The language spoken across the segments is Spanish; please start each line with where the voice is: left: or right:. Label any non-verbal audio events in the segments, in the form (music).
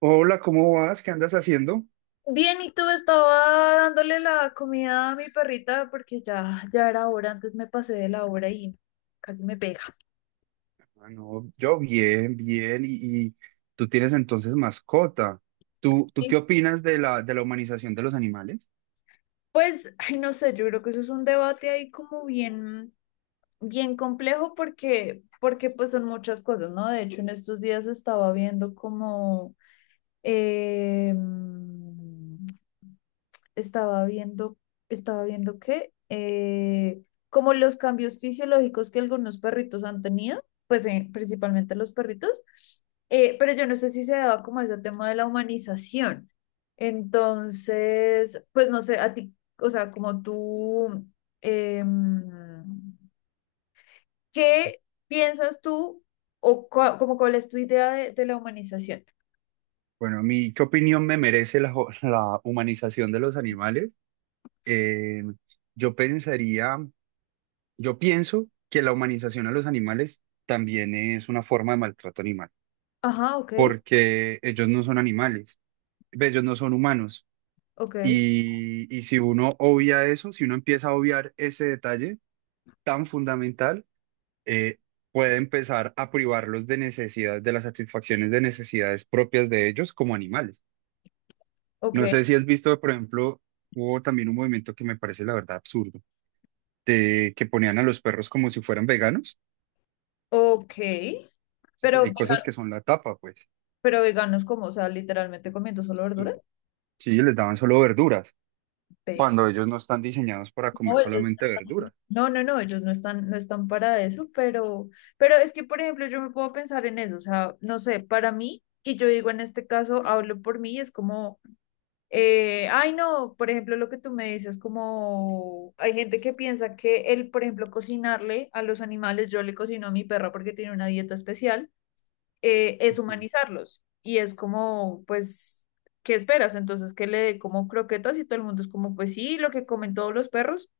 right: Hola, ¿cómo vas? ¿Qué andas haciendo?
left: Bien, y tú estaba dándole la comida a mi perrita porque ya, ya era hora, antes me pasé de la hora y casi me pega.
right: Ah, no, yo bien, bien. Y tú tienes entonces mascota. ¿Tú
left: Y,
right: qué opinas de la humanización de los animales?
left: Pues, ay, no sé, yo creo que eso es un debate ahí como bien, bien complejo porque pues son muchas cosas, ¿no? De hecho, en estos días eh, estaba viendo, estaba viendo que como los cambios fisiológicos que algunos perritos han tenido, pues principalmente los perritos, pero yo no sé si se daba como ese tema de la humanización. Entonces, pues no sé, a ti, o sea, como tú, em, ¿qué piensas tú o como cuál es tu idea de la humanización?
right: Bueno, a mí, ¿qué opinión me merece la, (laughs) la humanización de los animales? Eh, yo pensaría, yo pienso que la humanización a los animales también es una forma de maltrato animal,
left: Ajá, ok,
right: porque ellos no son animales, ve, ellos no son humanos.
left: ok,
right: Y si uno obvia eso, si uno empieza a obviar ese detalle, tan fundamental, eh, puede empezar a privarlos de necesidades, de las satisfacciones de necesidades propias de ellos como animales.
left: ok,
right: No sé si has visto, por ejemplo, hubo también un movimiento que me parece la verdad absurdo, de que ponían a los perros como si fueran veganos.
left: ok,
right: Entonces,
left: pero...
right: hay cosas que son la tapa, pues.
left: Pero veganos como, o sea, literalmente comiendo solo
right: Sí,
left: verduras.
right: sí, les daban solo verduras,
left: Ve.
right: cuando ellos no están diseñados para
left: No,
right: comer solamente verduras.
left: no, no, no, ellos no están, para eso, pero es que, por ejemplo, yo me puedo pensar en eso, o sea, no sé, para mí, y yo digo en este caso, hablo por mí, es como, ay, no, por ejemplo, lo que tú me dices, como, hay gente que piensa que el, por ejemplo, cocinarle a los animales, yo le cocino a mi perra porque tiene una dieta especial. Es
right: Ujú.
left: humanizarlos. Y es como, pues, ¿qué esperas? Entonces, que le dé como croquetas y todo el mundo es como, pues sí, lo que comen todos los perros,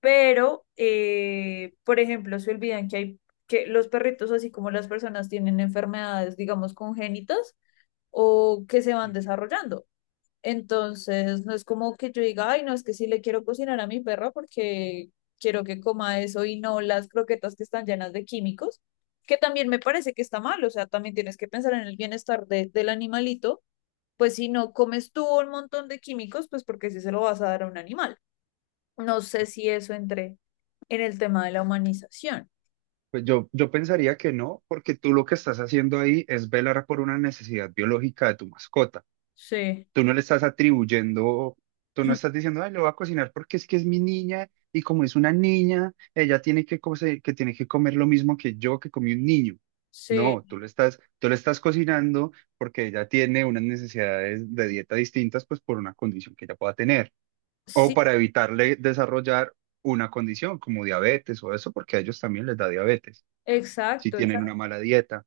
left: pero, por ejemplo, se olvidan que hay, que los perritos, así como las personas, tienen enfermedades, digamos, congénitas o que se van desarrollando. Entonces, no es como que yo diga, ay, no, es que sí le quiero cocinar a mi perro porque quiero que coma eso y no las croquetas que están llenas de químicos, que también me parece que está mal, o sea, también tienes que pensar en el bienestar del animalito, pues si no comes tú un montón de químicos, pues porque si se lo vas a dar a un animal. No sé si eso entre en el tema de la humanización.
right: Pues yo pensaría que no, porque tú lo que estás haciendo ahí es velar por una necesidad biológica de tu mascota.
left: Sí,
right: Tú no le estás atribuyendo, tú no estás diciendo, ay, lo voy a cocinar porque es que es mi niña y como es una niña, ella tiene que, que tiene que comer lo mismo que yo que comí un niño.
left: sí,
right: No, tú le estás cocinando porque ella tiene unas necesidades de dieta distintas, pues por una condición que ella pueda tener o
left: sí,
right: para evitarle desarrollar una condición como diabetes o eso, porque a ellos también les da diabetes si
left: exacto.
right: tienen una
left: Exacto.
right: mala dieta.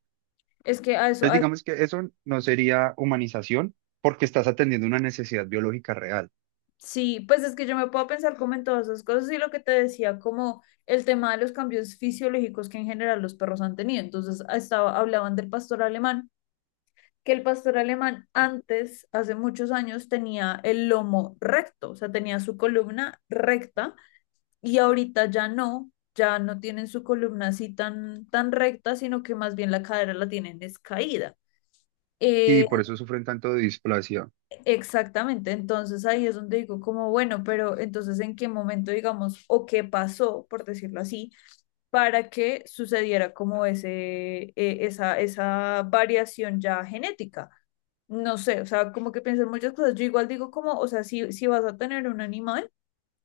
left: Es que a eso,
right: Entonces, digamos que eso no sería humanización porque estás atendiendo una necesidad biológica real.
left: sí, pues es que yo me puedo pensar como en todas esas cosas y lo que te decía, como el tema de los cambios fisiológicos que en general los perros han tenido. Entonces, hablaban del pastor alemán, que el pastor alemán antes, hace muchos años, tenía el lomo recto, o sea, tenía su columna recta y ahorita ya no, ya no tienen su columna así tan, tan recta, sino que más bien la cadera la tienen descaída.
right: Sí, por eso sufren tanto de displasia.
left: Exactamente, entonces ahí es donde digo como, bueno, pero entonces en qué momento, digamos, o qué pasó, por decirlo así, para que sucediera como esa variación ya genética. No sé, o sea, como que piensan muchas cosas. Yo igual digo como, o sea, si, si vas a tener un animal,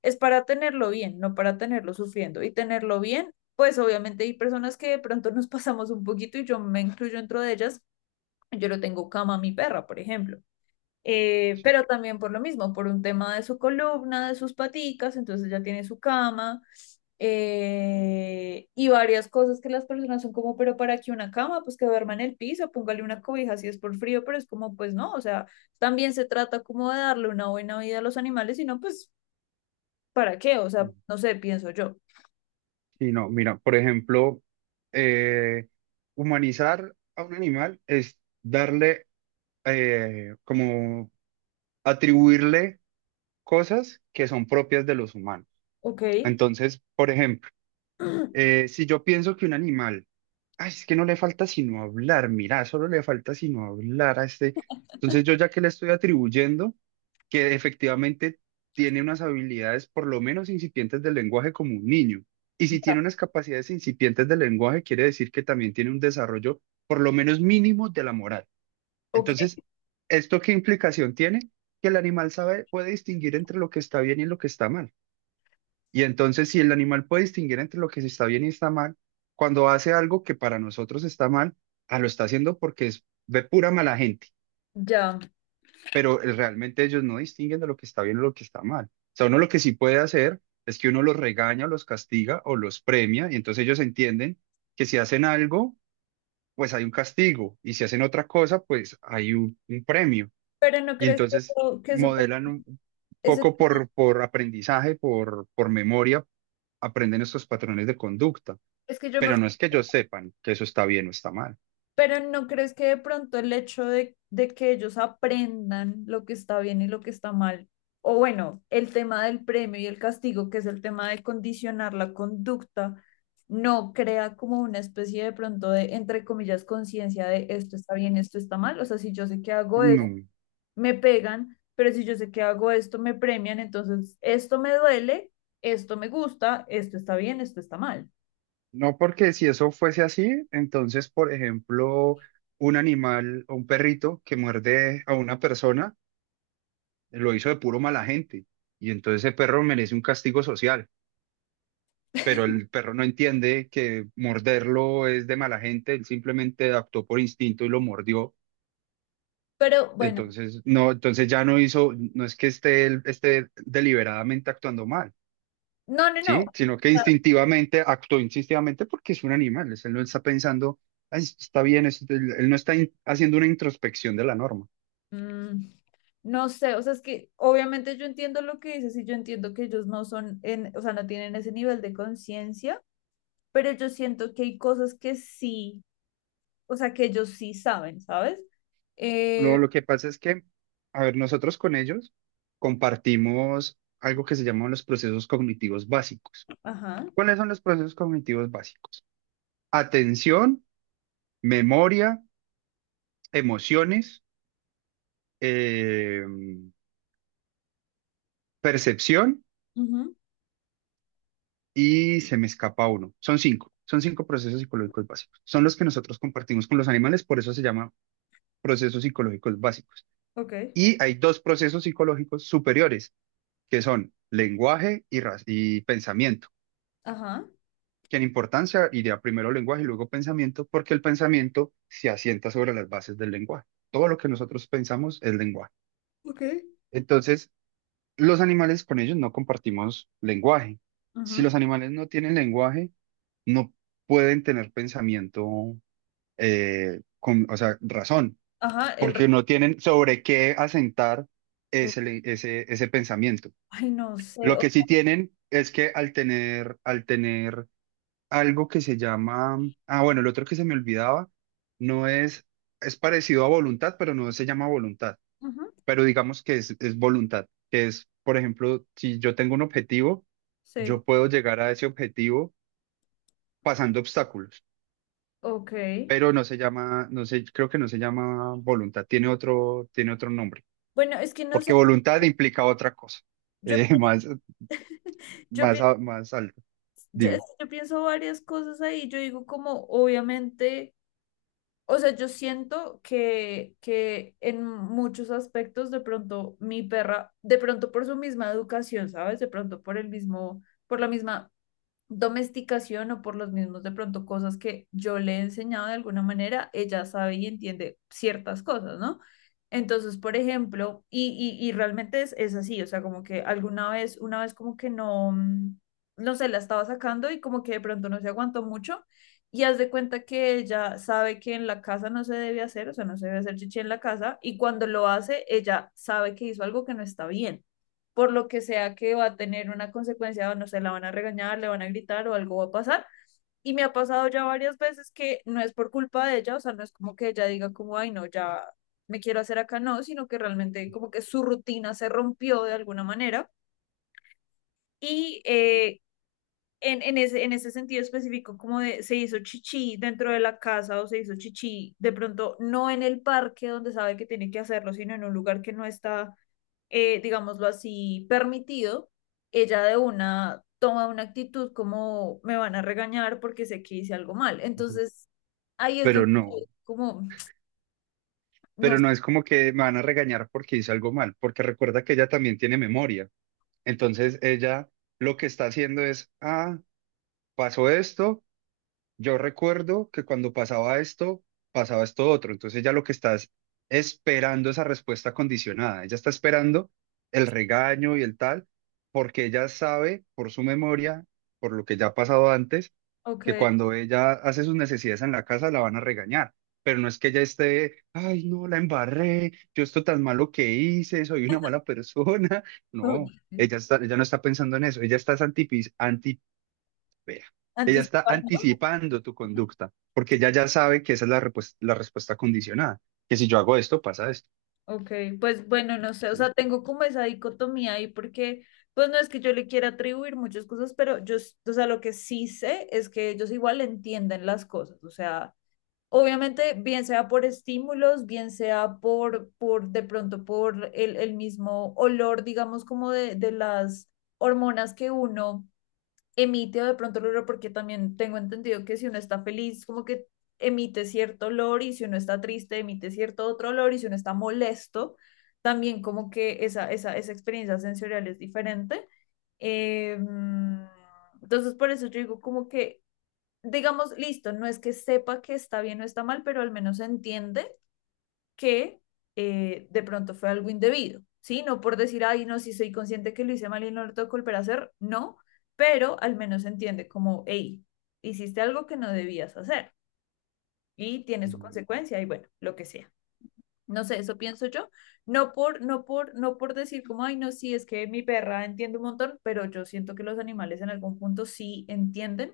left: es para tenerlo bien, no para tenerlo sufriendo. Y tenerlo bien, pues obviamente hay personas que de pronto nos pasamos un poquito y yo me incluyo dentro de ellas. Yo lo tengo cama a mi perra, por ejemplo,
right: Sí,
left: pero también por lo mismo, por un tema de su columna, de sus paticas, entonces ya tiene su cama, y varias cosas que las personas son como, pero para qué una cama, pues que duerma en el piso, póngale una cobija si es por frío, pero es como, pues no, o sea, también se trata como de darle una buena vida a los animales, sino pues, ¿para qué? O sea,
right: sí.
left: no sé, pienso yo.
right: Sí, no, mira, por ejemplo, eh, humanizar a un animal es darle, como atribuirle cosas que son propias de los humanos.
left: Ok,
right: Entonces, por ejemplo,
left: (clears throat)
right: Si yo pienso que un animal, ay, es que no le falta sino hablar, mira, solo le falta sino hablar a este. Entonces yo ya que le estoy atribuyendo que efectivamente tiene unas habilidades por lo menos incipientes del lenguaje como un niño. Y si tiene unas capacidades incipientes del lenguaje, quiere decir que también tiene un desarrollo por lo menos mínimo de la moral.
left: ok,
right: Entonces, ¿esto qué implicación tiene? Que el animal sabe, puede distinguir entre lo que está bien y lo que está mal. Y entonces, si el animal puede distinguir entre lo que se está bien y está mal, cuando hace algo que para nosotros está mal, ah, lo está haciendo porque es, ve pura mala gente,
left: ya.
right: pero realmente ellos no distinguen de lo que está bien o lo que está mal. O sea, uno lo que sí puede hacer es que uno los regaña, o los castiga o los premia, y entonces ellos entienden que si hacen algo, pues hay un castigo, y si hacen otra cosa, pues hay un premio.
left: Pero no
right: Y
left: crees
right: entonces
left: que eso,
right: modelan un
left: ese-
right: poco por aprendizaje, por memoria aprenden estos patrones de conducta,
left: es que yo me
right: pero no es que ellos sepan que eso está bien o está mal.
left: Pero ¿no crees que de pronto el hecho de que ellos aprendan lo que está bien y lo que está mal, o bueno, el tema del premio y el castigo, que es el tema de condicionar la conducta, no crea como una especie de pronto de, entre comillas, conciencia de esto está bien, esto está mal? O sea, si yo sé que hago esto,
right: No,
left: me pegan, pero si yo sé que hago esto, me premian, entonces esto me duele, esto me gusta, esto está bien, esto está mal.
right: no porque si eso fuese así, entonces, por ejemplo, un animal o un perrito que muerde a una persona lo hizo de puro mala gente y entonces ese perro merece un castigo social. Pero el perro no entiende que morderlo es de mala gente, él simplemente actuó por instinto y lo mordió.
left: Pero bueno,
right: Entonces, no, entonces ya no hizo, no es que esté, esté deliberadamente actuando mal,
left: no, no, no.
right: ¿sí? Sino que instintivamente, actuó instintivamente porque es un animal, él no está pensando, "Ay, está bien, él no está haciendo una introspección de la norma.
left: Mm, No sé, o sea, es que obviamente yo entiendo lo que dices y yo entiendo que ellos no son, o sea, no tienen ese nivel de conciencia, pero yo siento que hay cosas que sí, o sea, que ellos sí saben, ¿sabes?
right: No,
left: Eh,
right: lo que pasa es que, a ver, nosotros con ellos compartimos algo que se llaman los procesos cognitivos básicos.
left: ajá,
right: ¿Cuáles son los procesos cognitivos básicos? Atención, memoria, emociones, eh, percepción
left: ujú,
right: y se me escapa uno. Son cinco procesos psicológicos básicos. Son los que nosotros compartimos con los animales, por eso se llama procesos psicológicos básicos.
left: ok,
right: Y hay dos procesos psicológicos superiores, que son lenguaje y, y pensamiento,
left: ajá,
right: que en importancia iría primero lenguaje y luego pensamiento, porque el pensamiento se asienta sobre las bases del lenguaje. Todo lo que nosotros pensamos es lenguaje.
left: ok,
right: Entonces, los animales con ellos no compartimos lenguaje. Si
left: ujú,
right: los animales no tienen lenguaje, no pueden tener pensamiento, con, o sea, razón,
left: ajá,
right: porque no tienen sobre qué asentar
left: oh,
right: ese pensamiento.
left: ay, no sé,
right: Lo que sí tienen es que al tener algo que se llama, ah, bueno, el otro que se me olvidaba, no es, es parecido a voluntad, pero no se llama voluntad,
left: ujú,
right: pero digamos que es voluntad, que es, por ejemplo, si yo tengo un objetivo,
left: sí,
right: yo puedo llegar a ese objetivo pasando obstáculos.
left: ok.
right: Pero no se llama, no sé, creo que no se llama voluntad, tiene tiene otro nombre,
left: Bueno, es que no sé,
right: porque voluntad implica otra cosa,
left: yo,
right: (laughs) más,
left: yo, pienso,
right: más alto. Dime.
left: yo pienso varias cosas ahí, yo digo como, obviamente... O sea, yo siento que, en muchos aspectos de pronto mi perra, de pronto por su misma educación, ¿sabes? De pronto por el mismo, por la misma domesticación o por los mismos de pronto cosas que yo le he enseñado de alguna manera, ella sabe y entiende ciertas cosas, ¿no? Entonces, por ejemplo, y realmente es, así, o sea, como que alguna vez, una vez como que no, no sé, la estaba sacando y como que de pronto no se aguantó mucho y haz de cuenta que ella sabe que en la casa no se debe hacer, o sea, no se debe hacer chichi en la casa y cuando lo hace, ella sabe que hizo algo que no está bien por lo que sea que va a tener una consecuencia, o no sé, la van a regañar, le van a gritar o algo va a pasar. Y me ha pasado ya varias veces que no es por culpa de ella, o sea, no es como que ella diga como, ay, no, ya me quiero hacer acá, no, sino que realmente como que su rutina se rompió de alguna manera. Y en ese sentido específico, como de se hizo chichi dentro de la casa o se hizo chichi de pronto no en el parque donde sabe que tiene que hacerlo, sino en un lugar que no está digámoslo así, permitido, ella de una toma una actitud como me van a regañar porque sé que hice algo mal.
right: Ujú.
left: Entonces, ahí es
right: Pero
left: donde
right: no,
left: como, no
right: pero
left: sé,
right: no es como que me van a regañar porque hice algo mal, porque recuerda que ella también tiene memoria, entonces ella lo que está haciendo es, ah, pasó esto. Yo recuerdo que cuando pasaba esto otro. Entonces ella lo que está es esperando esa respuesta condicionada. Ella está esperando el regaño y el tal, porque ella sabe por su memoria, por lo que ya ha pasado antes, que
left: ok,
right: cuando ella hace sus necesidades en la casa la van a regañar. Pero no es que ella esté, ay, no, la embarré, yo esto tan malo que hice, soy una mala persona. (laughs)
left: ok,
right: No, ella no está pensando en eso. Ella está es Vea, ella está
left: anticipando,
right: anticipando tu conducta, porque ella ya sabe que esa es la, la respuesta condicionada, que si yo hago esto, pasa esto,
left: ok, pues bueno, no sé, o
right: ¿sí?
left: sea, tengo como esa dicotomía ahí porque, pues no es que yo le quiera atribuir muchas cosas, pero yo, s- o sea, lo que sí sé es que ellos igual entienden las cosas, o sea. Obviamente, bien sea por estímulos, bien sea por de pronto por el mismo olor, digamos, como de las hormonas que uno emite o de pronto el olor, porque también tengo entendido que si uno está feliz, como que emite cierto olor y si uno está triste, emite cierto otro olor y si uno está molesto, también como que esa experiencia sensorial es diferente. Em, entonces, por eso yo digo como que digamos, listo, no es que sepa que está bien o está mal, pero al menos entiende que de pronto fue algo indebido, ¿sí? No por decir, ay, no, si soy consciente que lo hice mal y no lo tengo que volver a hacer, no, pero al menos entiende como, hey, hiciste algo que no debías hacer y tiene su
right: Ujú.
left: consecuencia y bueno, lo que sea. No sé, eso pienso yo. No por, no por, no por decir como, ay, no, sí, es que mi perra entiende un montón, pero yo siento que los animales en algún punto sí entienden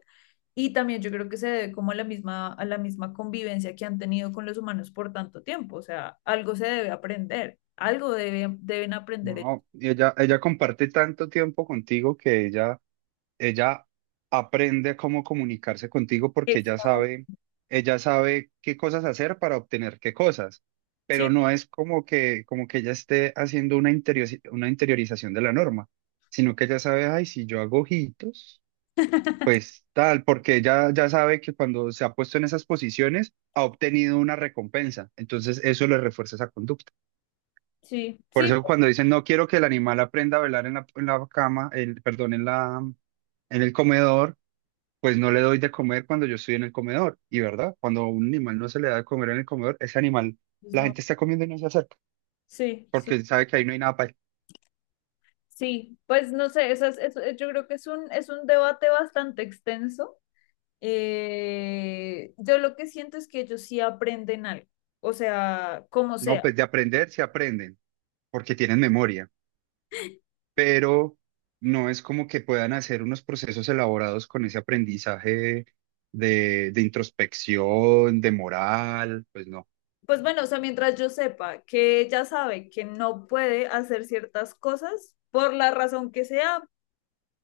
left: y también yo creo que se debe como a la misma convivencia que han tenido con los humanos por tanto tiempo. O sea, algo se debe aprender, algo deben aprender ellos.
right: No, ella comparte tanto tiempo contigo que ella aprende cómo comunicarse contigo porque
left: Exacto.
right: ella sabe qué cosas hacer para obtener qué cosas,
left: Sí,
right: pero no es como que ella esté haciendo una una interiorización de la norma, sino que ella sabe, ay, si yo hago ojitos. Pues tal, porque ya sabe que cuando se ha puesto en esas posiciones ha obtenido una recompensa, entonces eso le refuerza esa conducta.
left: sí,
right: Por
left: sí,
right: eso
left: Pues
right: cuando dicen no quiero que el animal aprenda a velar en la cama, el, perdón, en la, en el comedor, pues no le doy de comer cuando yo estoy en el comedor. Y verdad, cuando a un animal no se le da de comer en el comedor, ese animal,
left: pues,
right: la
left: no,
right: gente está comiendo y no se acerca,
left: sí, sí,
right: porque sabe que ahí no hay nada para él.
left: sí. Pues no sé, esas- eso- yo creo que es un debate bastante extenso. Yo lo que siento es que ellos sí aprenden algo, o sea, como
right: No,
left: sea.
right: pues de aprender se aprenden, porque tienen memoria. Pero no es como que puedan hacer unos procesos elaborados con ese aprendizaje de introspección, de moral, pues no.
left: Pues bueno, o sea, mientras yo sepa que ella sabe que no puede hacer ciertas cosas por la razón que sea,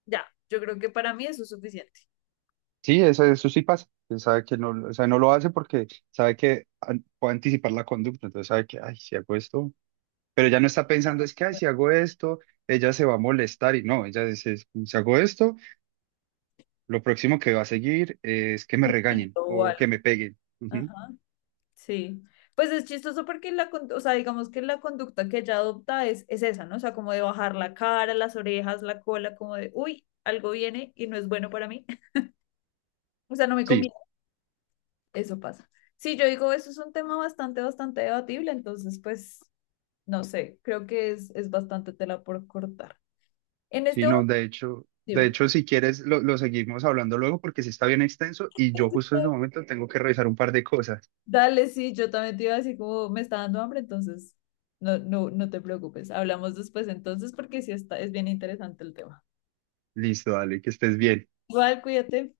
left: ya, yo creo que para mí eso es suficiente.
right: Sí, eso sí pasa. Él sabe que no, o sea, no lo hace porque sabe que puede anticipar la conducta, entonces sabe que, ay, si hago esto, pero ya no está pensando, es que, ay, si hago esto, ella se va a molestar y no, ella dice, si hago esto, lo próximo que va a seguir es que me
left: Un
right: regañen
left: poquito o
right: o que
left: algo.
right: me peguen. Ujú.
left: Ajá, sí. Pues es chistoso porque la, con- o sea, digamos que la conducta que ella adopta es esa, ¿no? O sea, como de bajar la cara, las orejas, la cola, como de, uy, algo viene y no es bueno para mí. (laughs) O sea, no me
right: Sí.
left: conviene. Eso pasa. Sí, yo digo, eso es un tema bastante, bastante debatible, entonces, pues no sé, creo que es bastante tela por cortar. En este
right: Sí,
left: momento,
right: no, de
left: dime.
right: hecho, si quieres, lo seguimos hablando luego porque sí está bien extenso y yo justo en ese
left: (laughs)
right: momento tengo que revisar un par de cosas.
left: Dale, sí, yo también te iba así como me está dando hambre, entonces no, no, no te preocupes. Hablamos después entonces porque sí está, es bien interesante el tema.
right: Listo, dale, que estés bien.
left: Igual, cuídate.